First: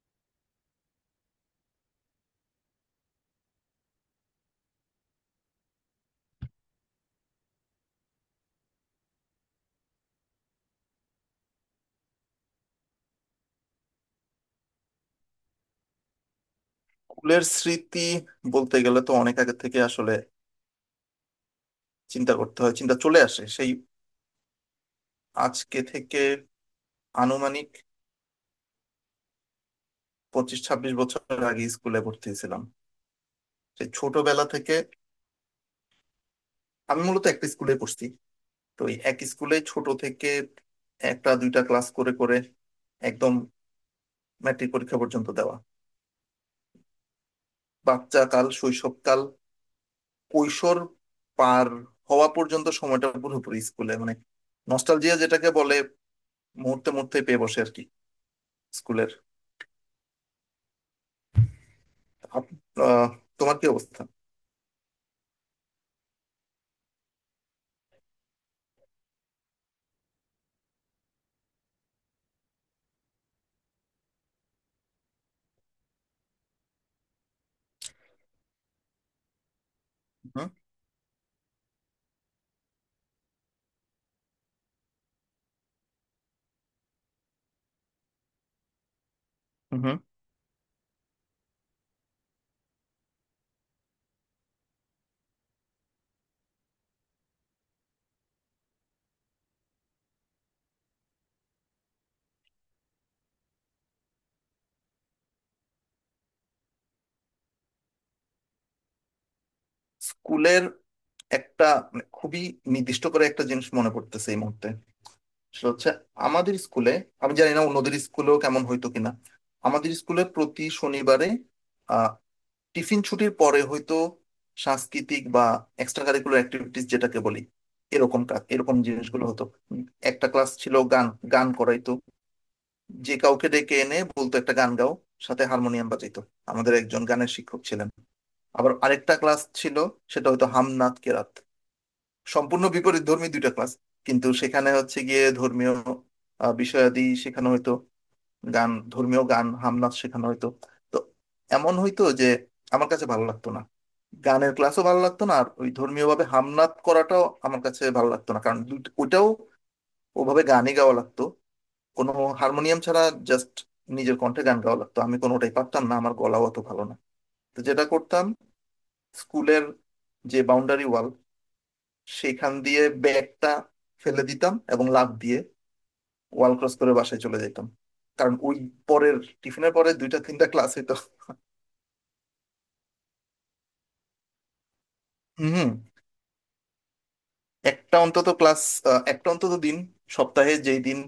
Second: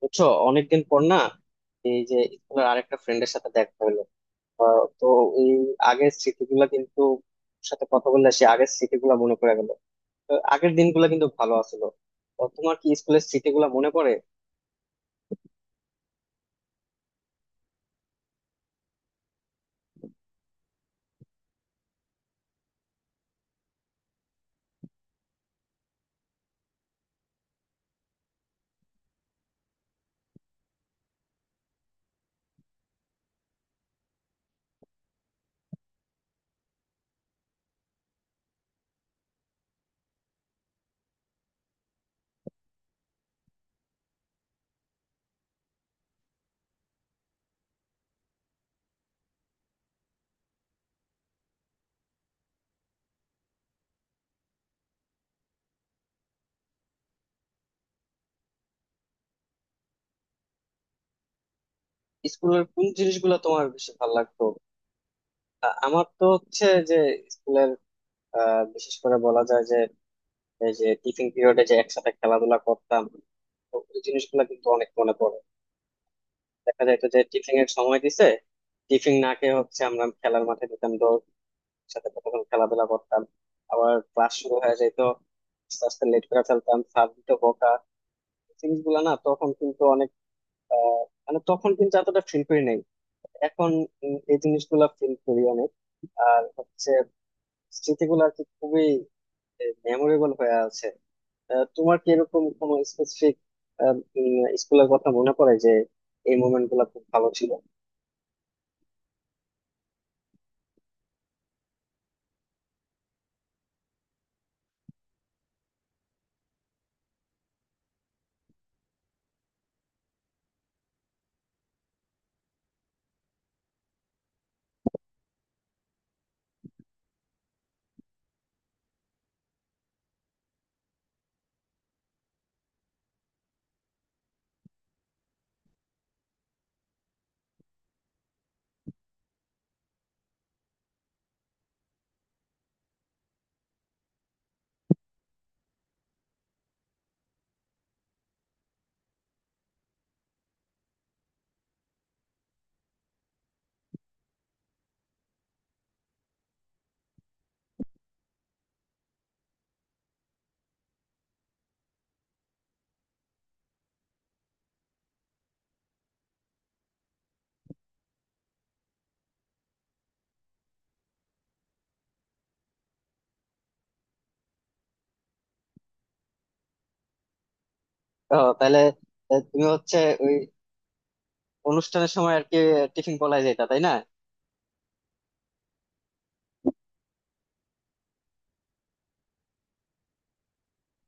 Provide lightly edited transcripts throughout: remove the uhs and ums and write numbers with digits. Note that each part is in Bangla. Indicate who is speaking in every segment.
Speaker 1: বুঝছো অনেকদিন পর না? এই যে স্কুলের আরেকটা ফ্রেন্ডের সাথে দেখা হলো। তো এই আগের স্মৃতিগুলো কিন্তু ওর সাথে কথা বললে সে আগের স্মৃতিগুলো মনে পড়ে গেল। তো আগের দিনগুলো কিন্তু ভালো আছিল। তো তোমার কি স্কুলের স্মৃতিগুলো মনে পড়ে?
Speaker 2: স্কুলের স্মৃতি বলতে গেলে তো অনেক আগে থেকে আসলে চিন্তা করতে হয়, চিন্তা চলে আসে সেই আজকে থেকে আনুমানিক 25-26 বছর আগে স্কুলে ভর্তি হয়েছিলাম। সেই ছোটবেলা থেকে আমি মূলত একটা স্কুলে পড়ছি। তো এই এক স্কুলে ছোট থেকে একটা দুইটা ক্লাস করে করে একদম ম্যাট্রিক পরীক্ষা পর্যন্ত দেওয়া। বাচ্চা কাল, শৈশবকাল, কৈশোর পার হওয়া পর্যন্ত সময়টা পুরোপুরি স্কুলে, মানে নস্টালজিয়া যেটাকে বলে, মুহূর্তে মুহূর্তে পেয়ে বসে আর কি। স্কুলের আপ-
Speaker 1: স্কুলের কোন
Speaker 2: আহ,
Speaker 1: জিনিসগুলো
Speaker 2: তোমার
Speaker 1: তোমার
Speaker 2: কি
Speaker 1: বেশি
Speaker 2: অবস্থা?
Speaker 1: ভালো লাগতো? আমার তো হচ্ছে যে স্কুলের বিশেষ করে বলা যায় যে এই যে টিফিন পিরিয়ডে যে একসাথে খেলাধুলা করতাম, তো ওই জিনিসগুলো কিন্তু অনেক মনে পড়ে। দেখা যাইতো যে টিফিন এর সময় দিছে, টিফিন না খেয়ে হচ্ছে আমরা খেলার
Speaker 2: হুম
Speaker 1: মাঠে যেতাম দৌড়ের সাথে, কতক্ষণ খেলাধুলা করতাম, আবার ক্লাস শুরু হয়ে যেত। আস্তে আস্তে লেট করে ফেলতাম, স্যার দিত বকা। জিনিসগুলো না তখন কিন্তু
Speaker 2: হুম।
Speaker 1: অনেক, আহ, মানে তখন কিন্তু এতটা ফিল করি নাই, এখন এই জিনিসগুলো ফিল করি অনেক। আর হচ্ছে স্মৃতিগুলো আর কি খুবই মেমোরেবল হয়ে আছে। আহ, তোমার কি এরকম কোনো স্পেসিফিক স্কুলের কথা মনে পড়ে যে এই মোমেন্ট গুলো খুব ভালো ছিল?
Speaker 2: স্কুলের একটা, মানে খুবই নির্দিষ্ট করে একটা জিনিস মনে পড়তেছে এই মুহূর্তে। সেটা হচ্ছে আমাদের স্কুলে, আমি জানি না অন্যদের স্কুলেও কেমন হইতো কিনা। আমাদের স্কুলে প্রতি শনিবারে আহ টিফিন ছুটির পরে হয়তো সাংস্কৃতিক বা এক্সট্রা কারিকুলার অ্যাক্টিভিটিস যেটাকে বলি, এরকম কাজ এরকম জিনিসগুলো হতো। উম, একটা ক্লাস ছিল গান। গান করাইতো, যে কাউকে ডেকে এনে বলতো একটা গান গাও, সাথে হারমোনিয়াম বাজাইতো। আমাদের একজন গানের শিক্ষক ছিলেন। আবার আরেকটা ক্লাস ছিল, সেটা হয়তো হামনাত কেরাত। সম্পূর্ণ বিপরীত ধর্মী দুইটা ক্লাস, কিন্তু সেখানে হচ্ছে গিয়ে ধর্মীয় বিষয়াদি শেখানো হয়তো। গান, ধর্মীয় গান, হামনাত শেখানো হয়তো। তো এমন হয়তো যে আমার কাছে ভালো লাগতো না। গানের ক্লাসও ভালো লাগতো না, আর ওই ধর্মীয় ভাবে হামনাত করাটাও আমার কাছে ভালো লাগতো না, কারণ ওটাও ওভাবে গানই গাওয়া লাগতো, কোনো হারমোনিয়াম ছাড়া, জাস্ট নিজের কণ্ঠে গান গাওয়া লাগতো। আমি কোনোটাই পারতাম না, আমার গলাও অত ভালো না। তো যেটা করতাম, স্কুলের যে বাউন্ডারি ওয়াল, সেইখান দিয়ে ব্যাগটা ফেলে দিতাম এবং লাফ দিয়ে ওয়াল ক্রস করে বাসায় চলে যেতাম। কারণ
Speaker 1: ও
Speaker 2: ওই
Speaker 1: তাহলে,
Speaker 2: পরের,
Speaker 1: তুমি
Speaker 2: টিফিনের পরে
Speaker 1: হচ্ছে
Speaker 2: দুইটা
Speaker 1: ওই
Speaker 2: তিনটা ক্লাস হইতো।
Speaker 1: অনুষ্ঠানের সময় আর কি টিফিন পালাই যেতা, তাই না?
Speaker 2: হম। একটা অন্তত ক্লাস, একটা অন্তত দিন, সপ্তাহে যেই দিন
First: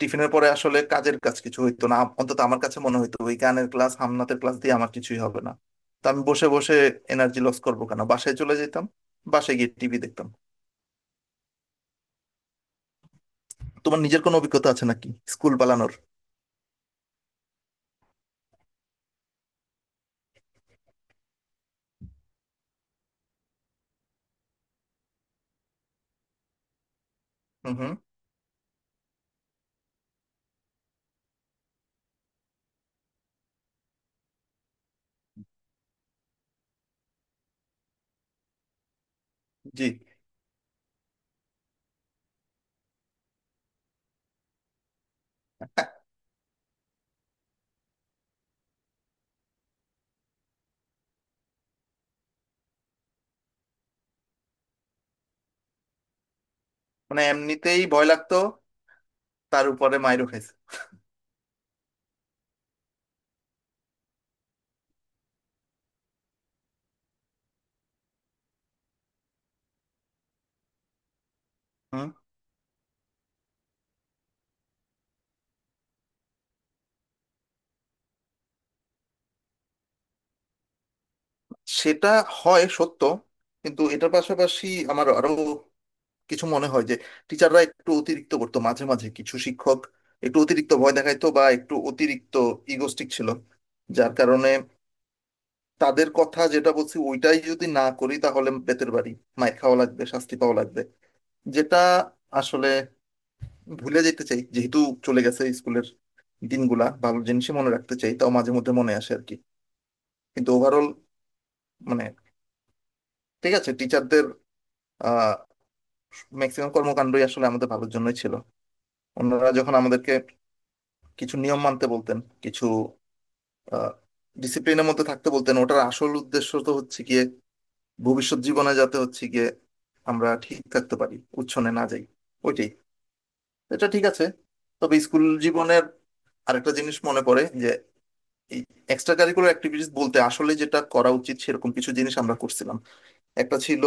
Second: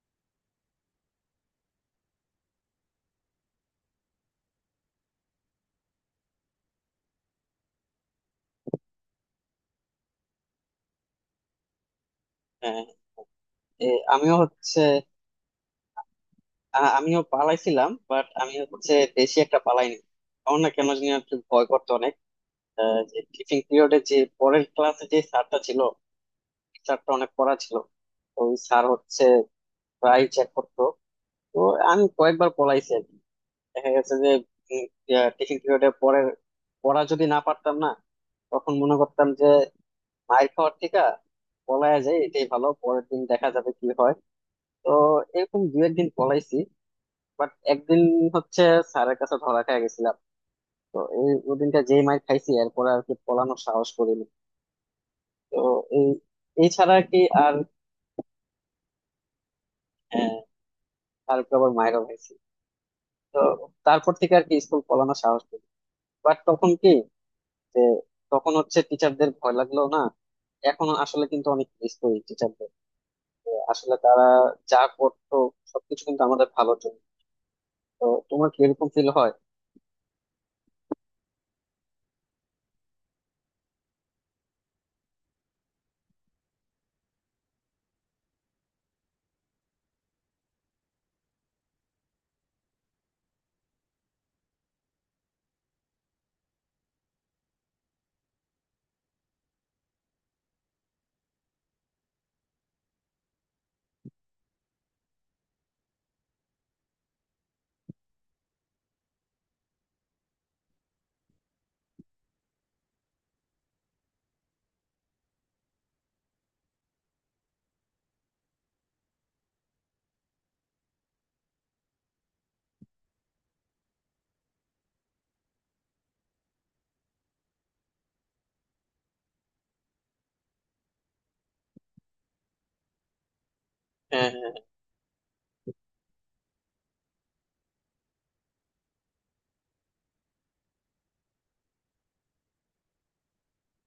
Speaker 2: টিফিনের পরে আসলে কাজের কাজ কিছু হইতো না, অন্তত আমার কাছে মনে হইতো ওই গানের ক্লাস, হামনাতের ক্লাস দিয়ে আমার কিছুই হবে না। তো আমি বসে বসে এনার্জি লস করবো কেন, বাসায় চলে যেতাম। বাসায় গিয়ে টিভি দেখতাম।
Speaker 1: হ্যাঁ। এ,
Speaker 2: তোমার নিজের
Speaker 1: আমিও
Speaker 2: কোনো অভিজ্ঞতা
Speaker 1: হচ্ছে,
Speaker 2: আছে নাকি স্কুল পালানোর?
Speaker 1: আমিও পালাইছিলাম, বাট আমি হচ্ছে বেশি একটা পালাইনি। আমার না কেন জানি একটু ভয় করতো অনেক। আহ, যে টিফিন পিরিয়ডে যে পরের ক্লাসে যে স্যারটা ছিল, স্যারটা অনেক পড়া ছিল।
Speaker 2: হুম হুম।
Speaker 1: তো ওই স্যার হচ্ছে প্রায় চেক করতো। তো আমি কয়েকবার পলাইছি আর কি। দেখা গেছে যে টিফিন পিরিয়ডের পরের পড়া যদি না পারতাম না, তখন মনে করতাম যে
Speaker 2: জি।
Speaker 1: মায়ের খাওয়ার থেকে পলায় যায় এটাই ভালো, পরের দিন দেখা যাবে কি হয়। তো এরকম দু একদিন পলাইছি, বাট একদিন হচ্ছে স্যারের কাছে ধরা খেয়ে গেছিলাম। তো এই ওদিনটা যেই মায়ের খাইছি এরপর আর কি পলানোর সাহস করিনি। তো এই এই ছাড়া আর কি।
Speaker 2: মানে
Speaker 1: আর
Speaker 2: এমনিতেই ভয় লাগতো, তার উপরে মাইরও
Speaker 1: হ্যাঁ,
Speaker 2: খাইছে।
Speaker 1: তারপর আবার মায়েরও খাইছি। তো তারপর থেকে আর কি স্কুল পলানোর সাহস করি। বাট তখন কি, যে তখন হচ্ছে টিচারদের ভয় লাগলো না, এখন আসলে কিন্তু অনেক মিস
Speaker 2: হুম।
Speaker 1: করি টিচারদের। আসলে তারা যা করতো সবকিছু কিন্তু আমাদের ভালো। তো তোমার কি এরকম ফিল হয়?
Speaker 2: সেটা হয় সত্য, কিন্তু এটার পাশাপাশি আমার আরো কিছু মনে হয় যে টিচাররা একটু অতিরিক্ত করতো মাঝে মাঝে। কিছু শিক্ষক একটু অতিরিক্ত ভয় দেখাইতো বা একটু অতিরিক্ত ইগোস্টিক ছিল, যার কারণে তাদের কথা যেটা বলছি ওইটাই যদি না করি তাহলে বেতের বাড়ি, মাইর খাওয়া লাগবে, শাস্তি পাওয়া লাগবে, যেটা আসলে ভুলে যেতে চাই, যেহেতু চলে গেছে স্কুলের দিনগুলা, ভালো জিনিসই মনে রাখতে চাই, তাও মাঝে মধ্যে মনে আসে আর কি। কিন্তু ওভারঅল মানে ঠিক আছে, টিচারদের আহ ম্যাক্সিমাম কর্মকাণ্ডই আসলে আমাদের ভালোর জন্যই ছিল। ওনারা যখন আমাদেরকে কিছু নিয়ম মানতে বলতেন, কিছু আহ ডিসিপ্লিনের মধ্যে থাকতে বলতেন, ওটার আসল উদ্দেশ্য তো হচ্ছে গিয়ে ভবিষ্যৎ জীবনে যাতে হচ্ছে গিয়ে আমরা ঠিক থাকতে পারি, উচ্ছনে না যাই, ওইটাই। এটা ঠিক আছে।
Speaker 1: হ্যাঁ হ্যাঁ।
Speaker 2: তবে স্কুল জীবনের আরেকটা জিনিস মনে পড়ে যে এই এক্সট্রা কারিকুলার অ্যাক্টিভিটিস বলতে আসলে যেটা করা উচিত সেরকম কিছু জিনিস আমরা করছিলাম। একটা ছিল,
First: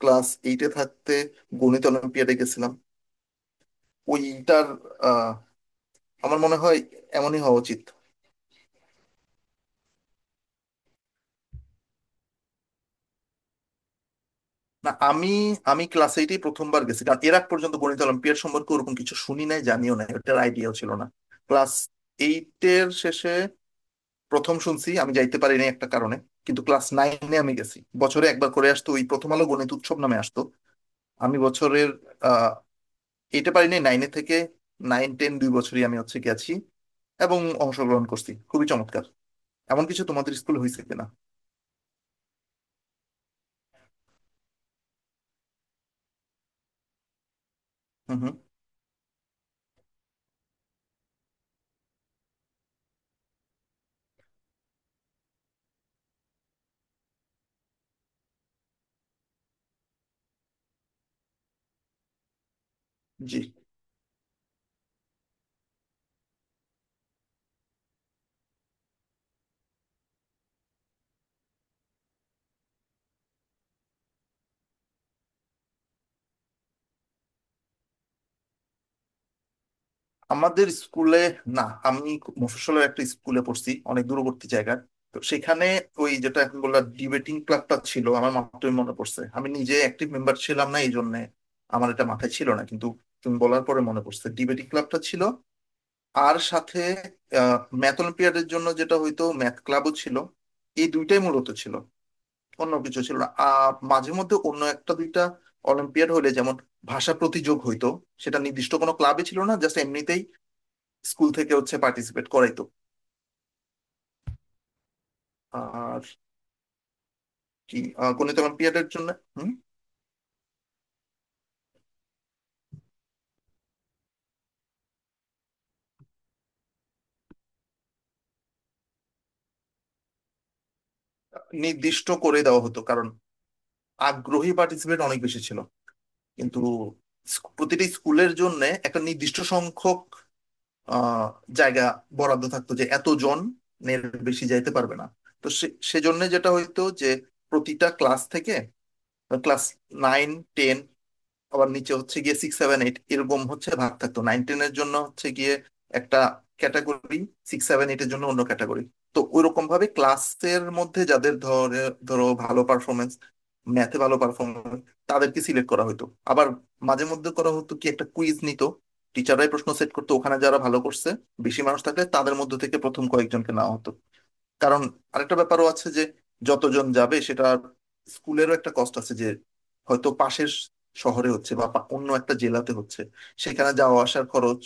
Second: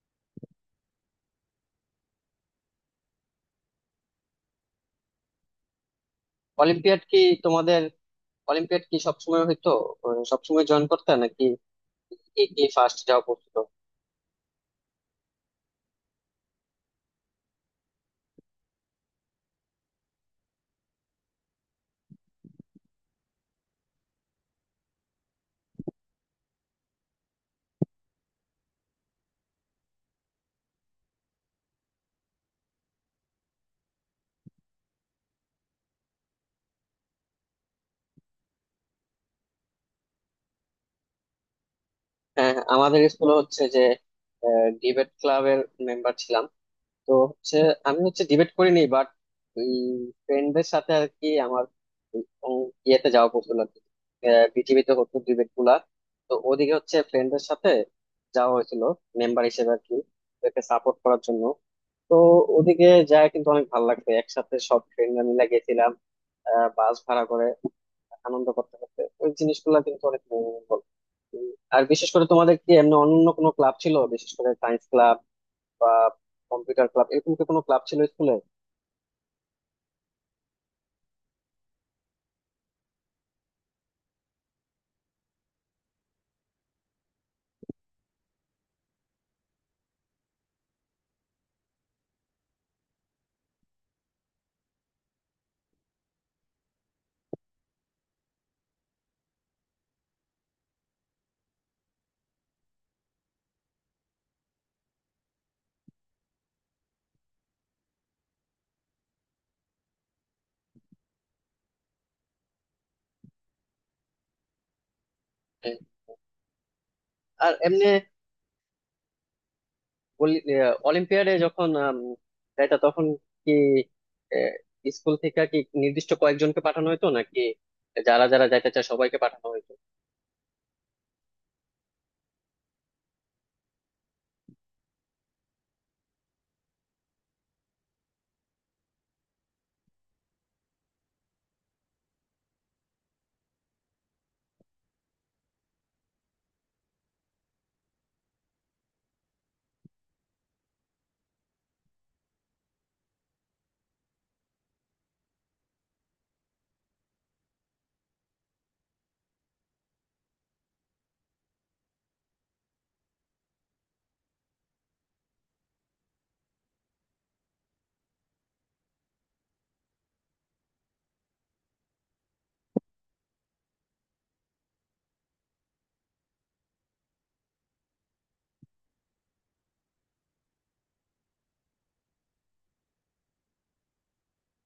Speaker 2: ক্লাস এইটে থাকতে গণিত অলিম্পিয়াডে গেছিলাম। ওইটার আহ আমার মনে হয়
Speaker 1: অলিম্পিয়াড কি
Speaker 2: এমনই হওয়া
Speaker 1: তোমাদের,
Speaker 2: উচিত।
Speaker 1: অলিম্পিয়াড কি সবসময় হইতো? আহ, সবসময় জয়েন করতে নাকি? কি কি ফার্স্ট যাওয়া পড়তো?
Speaker 2: না, আমি আমি ক্লাস এইটেই প্রথমবার গেছি, কারণ এর আগ পর্যন্ত গণিত অলিম্পিয়াড সম্পর্কে ওরকম কিছু শুনি নাই, জানিও নাই, ওটার আইডিয়াও ছিল না। ক্লাস এইটের শেষে প্রথম শুনছি, আমি যাইতে পারিনি একটা কারণে। কিন্তু ক্লাস নাইনে আমি গেছি, বছরে একবার করে আসতো ওই প্রথম আলো গণিত উৎসব নামে আসতো। আমি বছরের আহ এইটে পারিনি, নাইনে থেকে নাইন টেন 2 বছরই আমি হচ্ছে গেছি এবং অংশগ্রহণ করছি, খুবই চমৎকার। এমন কিছু তোমাদের স্কুলে হয়েছে কিনা?
Speaker 1: হ্যাঁ হ্যাঁ, আমাদের স্কুলে হচ্ছে যে ডিবেট ক্লাবের মেম্বার ছিলাম। তো হচ্ছে আমি
Speaker 2: হুম
Speaker 1: হচ্ছে
Speaker 2: হুম।
Speaker 1: ডিবেট করিনি, বাট ওই ফ্রেন্ডদের সাথে আর কি আমার ওই ইয়েতে যাওয়া পড়ছিল আর কি। আহ, পৃথিবীতে হতো ডিবেট গুলা। তো ওদিকে হচ্ছে ফ্রেন্ডদের সাথে যাওয়া হয়েছিল মেম্বার হিসেবে আর কি, ওদেরকে সাপোর্ট করার জন্য। তো ওদিকে যায়
Speaker 2: জি।
Speaker 1: কিন্তু অনেক ভালো লাগবে, একসাথে সব ফ্রেন্ডরা মিলে গেছিলাম। আহ, বাস ভাড়া করে আনন্দ করতে করতে ওই জিনিসগুলো কিন্তু অনেক memorable। উম, আর বিশেষ করে তোমাদের কি এমনি অন্য কোনো ক্লাব ছিল, বিশেষ করে সায়েন্স ক্লাব বা কম্পিউটার ক্লাব, এরকম কি কোনো ক্লাব ছিল স্কুলে?
Speaker 2: আমাদের স্কুলে না, আমি মফস্বলের একটা স্কুলে পড়ছি, অনেক দূরবর্তী জায়গায়। তো সেখানে ওই যেটা এখন বললাম ডিবেটিং ক্লাবটা ছিল, আমার মাত্রই মনে পড়ছে, আমি নিজে অ্যাক্টিভ মেম্বার ছিলাম না, এই জন্য আমার এটা মাথায় ছিল না, কিন্তু তুমি বলার পরে মনে পড়ছে ডিবেটিং ক্লাবটা ছিল। আর সাথে ম্যাথ অলিম্পিয়াডের জন্য যেটা হয়তো ম্যাথ ক্লাবও ছিল। এই দুইটাই মূলত ছিল। অন্য কিছু ছিল না, আর মাঝে মধ্যে অন্য একটা দুইটা অলিম্পিয়াড হলে যেমন ভাষা প্রতিযোগ হইতো, সেটা নির্দিষ্ট কোনো ক্লাবে ছিল না, জাস্ট এমনিতেই স্কুল থেকে হচ্ছে পার্টিসিপেট করাইতো
Speaker 1: হ্যাঁ।
Speaker 2: আর
Speaker 1: আর
Speaker 2: কি,
Speaker 1: এমনি
Speaker 2: গণিত এবং পিরিয়ডের জন্য। হুম।
Speaker 1: অলিম্পিয়াডে যখন যাইতা তখন কি, আহ, স্কুল থেকে কি নির্দিষ্ট কয়েকজনকে পাঠানো হইতো নাকি যারা যারা যাইতে চায় সবাইকে পাঠানো হইতো?
Speaker 2: নির্দিষ্ট করে দেওয়া হতো, কারণ আগ্রহী পার্টিসিপেট অনেক বেশি ছিল। কিন্তু প্রতিটি স্কুলের জন্য একটা নির্দিষ্ট সংখ্যক আহ, জায়গা বরাদ্দ থাকতো, যে এতজন এর বেশি যাইতে পারবে না। তো সেজন্য যেটা হইতো যে প্রতিটা ক্লাস থেকে, ক্লাস নাইন টেন, আবার নিচে হচ্ছে গিয়ে সিক্স সেভেন এইট, এরকম হচ্ছে ভাগ থাকতো। নাইন টেনের জন্য হচ্ছে গিয়ে একটা ক্যাটাগরি, সিক্স সেভেন এইটের জন্য অন্য ক্যাটাগরি। তো ওইরকম ভাবে ক্লাসের মধ্যে যাদের ধরো ভালো পারফরমেন্স, ম্যাথে ভালো পারফরমেন্স, তাদেরকে সিলেক্ট করা হতো। আবার মাঝে মধ্যে করা হতো কি, একটা কুইজ নিত, টিচাররাই প্রশ্ন সেট করতো, ওখানে যারা ভালো করছে, বেশি মানুষ থাকলে তাদের মধ্যে থেকে প্রথম কয়েকজনকে নেওয়া হতো। কারণ আরেকটা ব্যাপারও আছে, যে যতজন যাবে সেটা স্কুলেরও একটা কষ্ট আছে, যে হয়তো পাশের শহরে হচ্ছে বা অন্য একটা জেলাতে হচ্ছে, সেখানে যাওয়া আসার খরচ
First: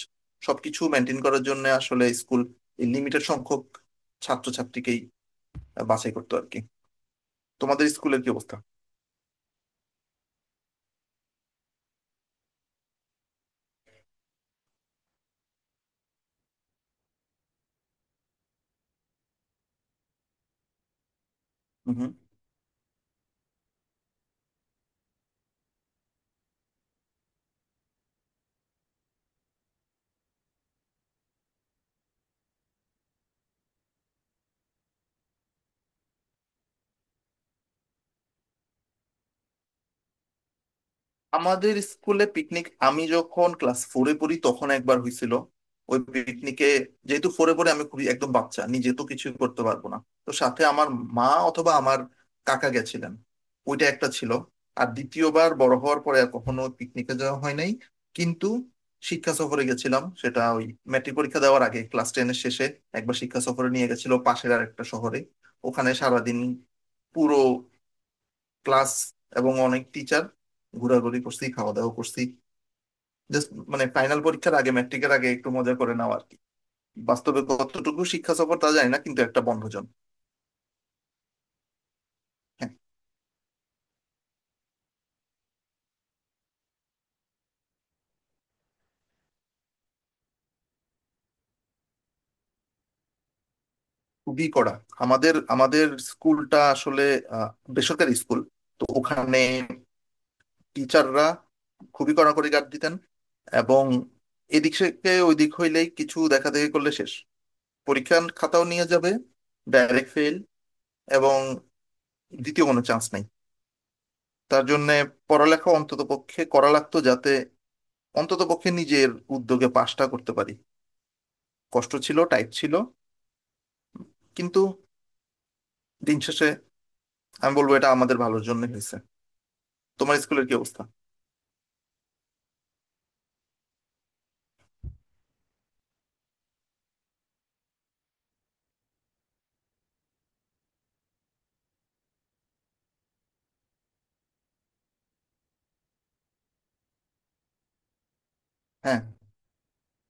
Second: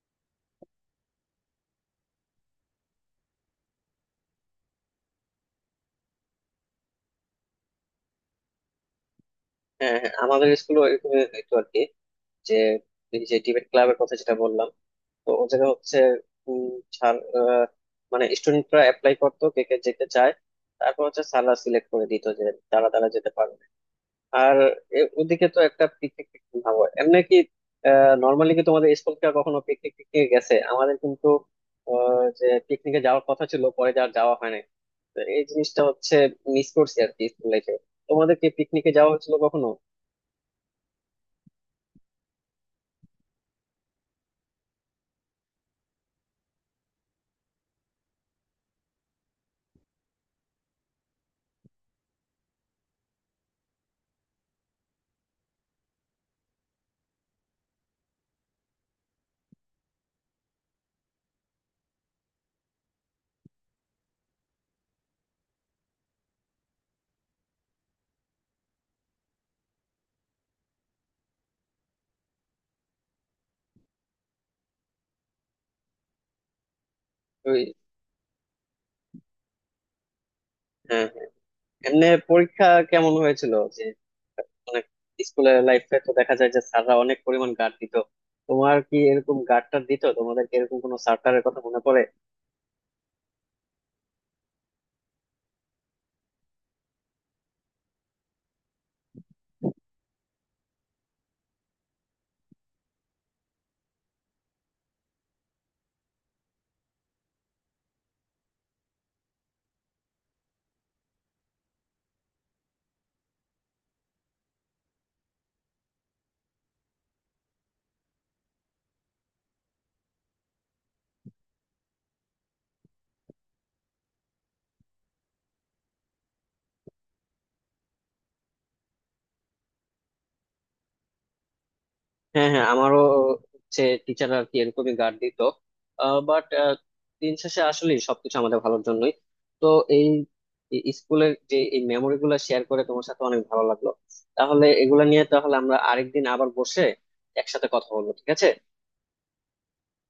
Speaker 2: সবকিছু মেনটেন করার জন্য আসলে স্কুল লিমিটেড সংখ্যক ছাত্রছাত্রীকেই বাছাই করতো আর কি। তোমাদের স্কুলের কি অবস্থা?
Speaker 1: হ্যাঁ হ্যাঁ, আমাদের স্কুলে এরকম হইতো আর কি, যে এই যে ডিবেট ক্লাবের কথা যেটা বললাম, তো ও জায়গায় হচ্ছে উম, ছাড়- আহ, মানে স্টুডেন্টরা অ্যাপ্লাই করতো কে কে যেতে চায়, তারপর হচ্ছে সালা সিলেক্ট করে
Speaker 2: হুম।
Speaker 1: দিত যে তারা তারা যেতে পারবে। আর ওদিকে তো একটা পিকনিক টিকনিক ভাবো এমনি কি, নর্মালি কি তোমাদের স্কুল থেকে কখনো পিকনিক টিকনিকে গেছে? আমাদের কিন্তু আহ, যে পিকনিকে যাওয়ার কথা ছিল পরে আর যাওয়া হয় না। তো এই জিনিসটা হচ্ছে মিস করছি আর কি স্কুল লাইফে। তোমাদের কি পিকনিকে যাওয়া হয়েছিল কখনো?
Speaker 2: আমাদের স্কুলে পিকনিক আমি যখন ক্লাস ফোরে পড়ি তখন একবার হয়েছিল। ওই পিকনিকে যেহেতু ফোরে পড়ে আমি খুবই একদম বাচ্চা, নিজে তো কিছু করতে পারবো না, তো সাথে আমার মা অথবা আমার কাকা গেছিলেন। ওইটা একটা ছিল। আর দ্বিতীয়বার বড় হওয়ার পরে আর কখনো পিকনিকে যাওয়া হয় নাই। কিন্তু শিক্ষা সফরে গেছিলাম, সেটা ওই ম্যাট্রিক পরীক্ষা দেওয়ার আগে ক্লাস টেনের শেষে একবার শিক্ষা সফরে নিয়ে গেছিল পাশের আর একটা শহরে। ওখানে সারাদিন পুরো ক্লাস এবং অনেক টিচার ঘোরাঘুরি করছি, খাওয়া দাওয়া করছি, জাস্ট মানে ফাইনাল পরীক্ষার আগে, ম্যাট্রিকের আগে একটু মজা করে নেওয়া আর কি। বাস্তবে
Speaker 1: ওই
Speaker 2: কতটুকু শিক্ষা সফর তা জানি না, কিন্তু একটা বন্ধজন।
Speaker 1: হ্যাঁ হ্যাঁ। এমনি পরীক্ষা
Speaker 2: হ্যাঁ।
Speaker 1: কেমন হয়েছিল যে, অনেক স্কুলের লাইফে তো দেখা যায় যে স্যাররা অনেক পরিমাণ গার্ড দিত, তোমার কি এরকম গার্ডটা দিত তোমাদেরকে, এরকম কোনো স্যার কথা মনে পড়ে?
Speaker 2: খুবই কড়া। আমাদের আমাদের স্কুলটা আসলে আহ, বেসরকারি স্কুল। তো ওখানে টিচাররা খুবই কড়াকড়ি গার্ড দিতেন। এবং এদিক থেকে ওইদিক হইলেই কিছু দেখা দেখি করলে শেষ, পরীক্ষার খাতাও নিয়ে যাবে, ডাইরেক্ট ফেল, এবং দ্বিতীয় কোনো চান্স নাই। তার জন্য পড়ালেখা অন্তত পক্ষে করা লাগতো, যাতে অন্তত পক্ষে নিজের উদ্যোগে পাশটা করতে পারি। কষ্ট ছিল, টাইট ছিল, কিন্তু দিন শেষে আমি বলবো এটা আমাদের ভালোর জন্য হয়েছে। তোমার স্কুলের কি অবস্থা?
Speaker 1: হ্যাঁ হ্যাঁ, আমারও হচ্ছে টিচাররা আর কি এরকমই গার্ড দিত। বাট দিন শেষে আসলে সবকিছু আমাদের ভালোর জন্যই। তো এই এই স্কুলের যে এই মেমোরি গুলো শেয়ার করে তোমার সাথে অনেক ভালো লাগলো। তাহলে এগুলা নিয়ে তাহলে আমরা আরেকদিন আবার বসে একসাথে কথা বলবো, ঠিক আছে?
Speaker 2: হ্যাঁ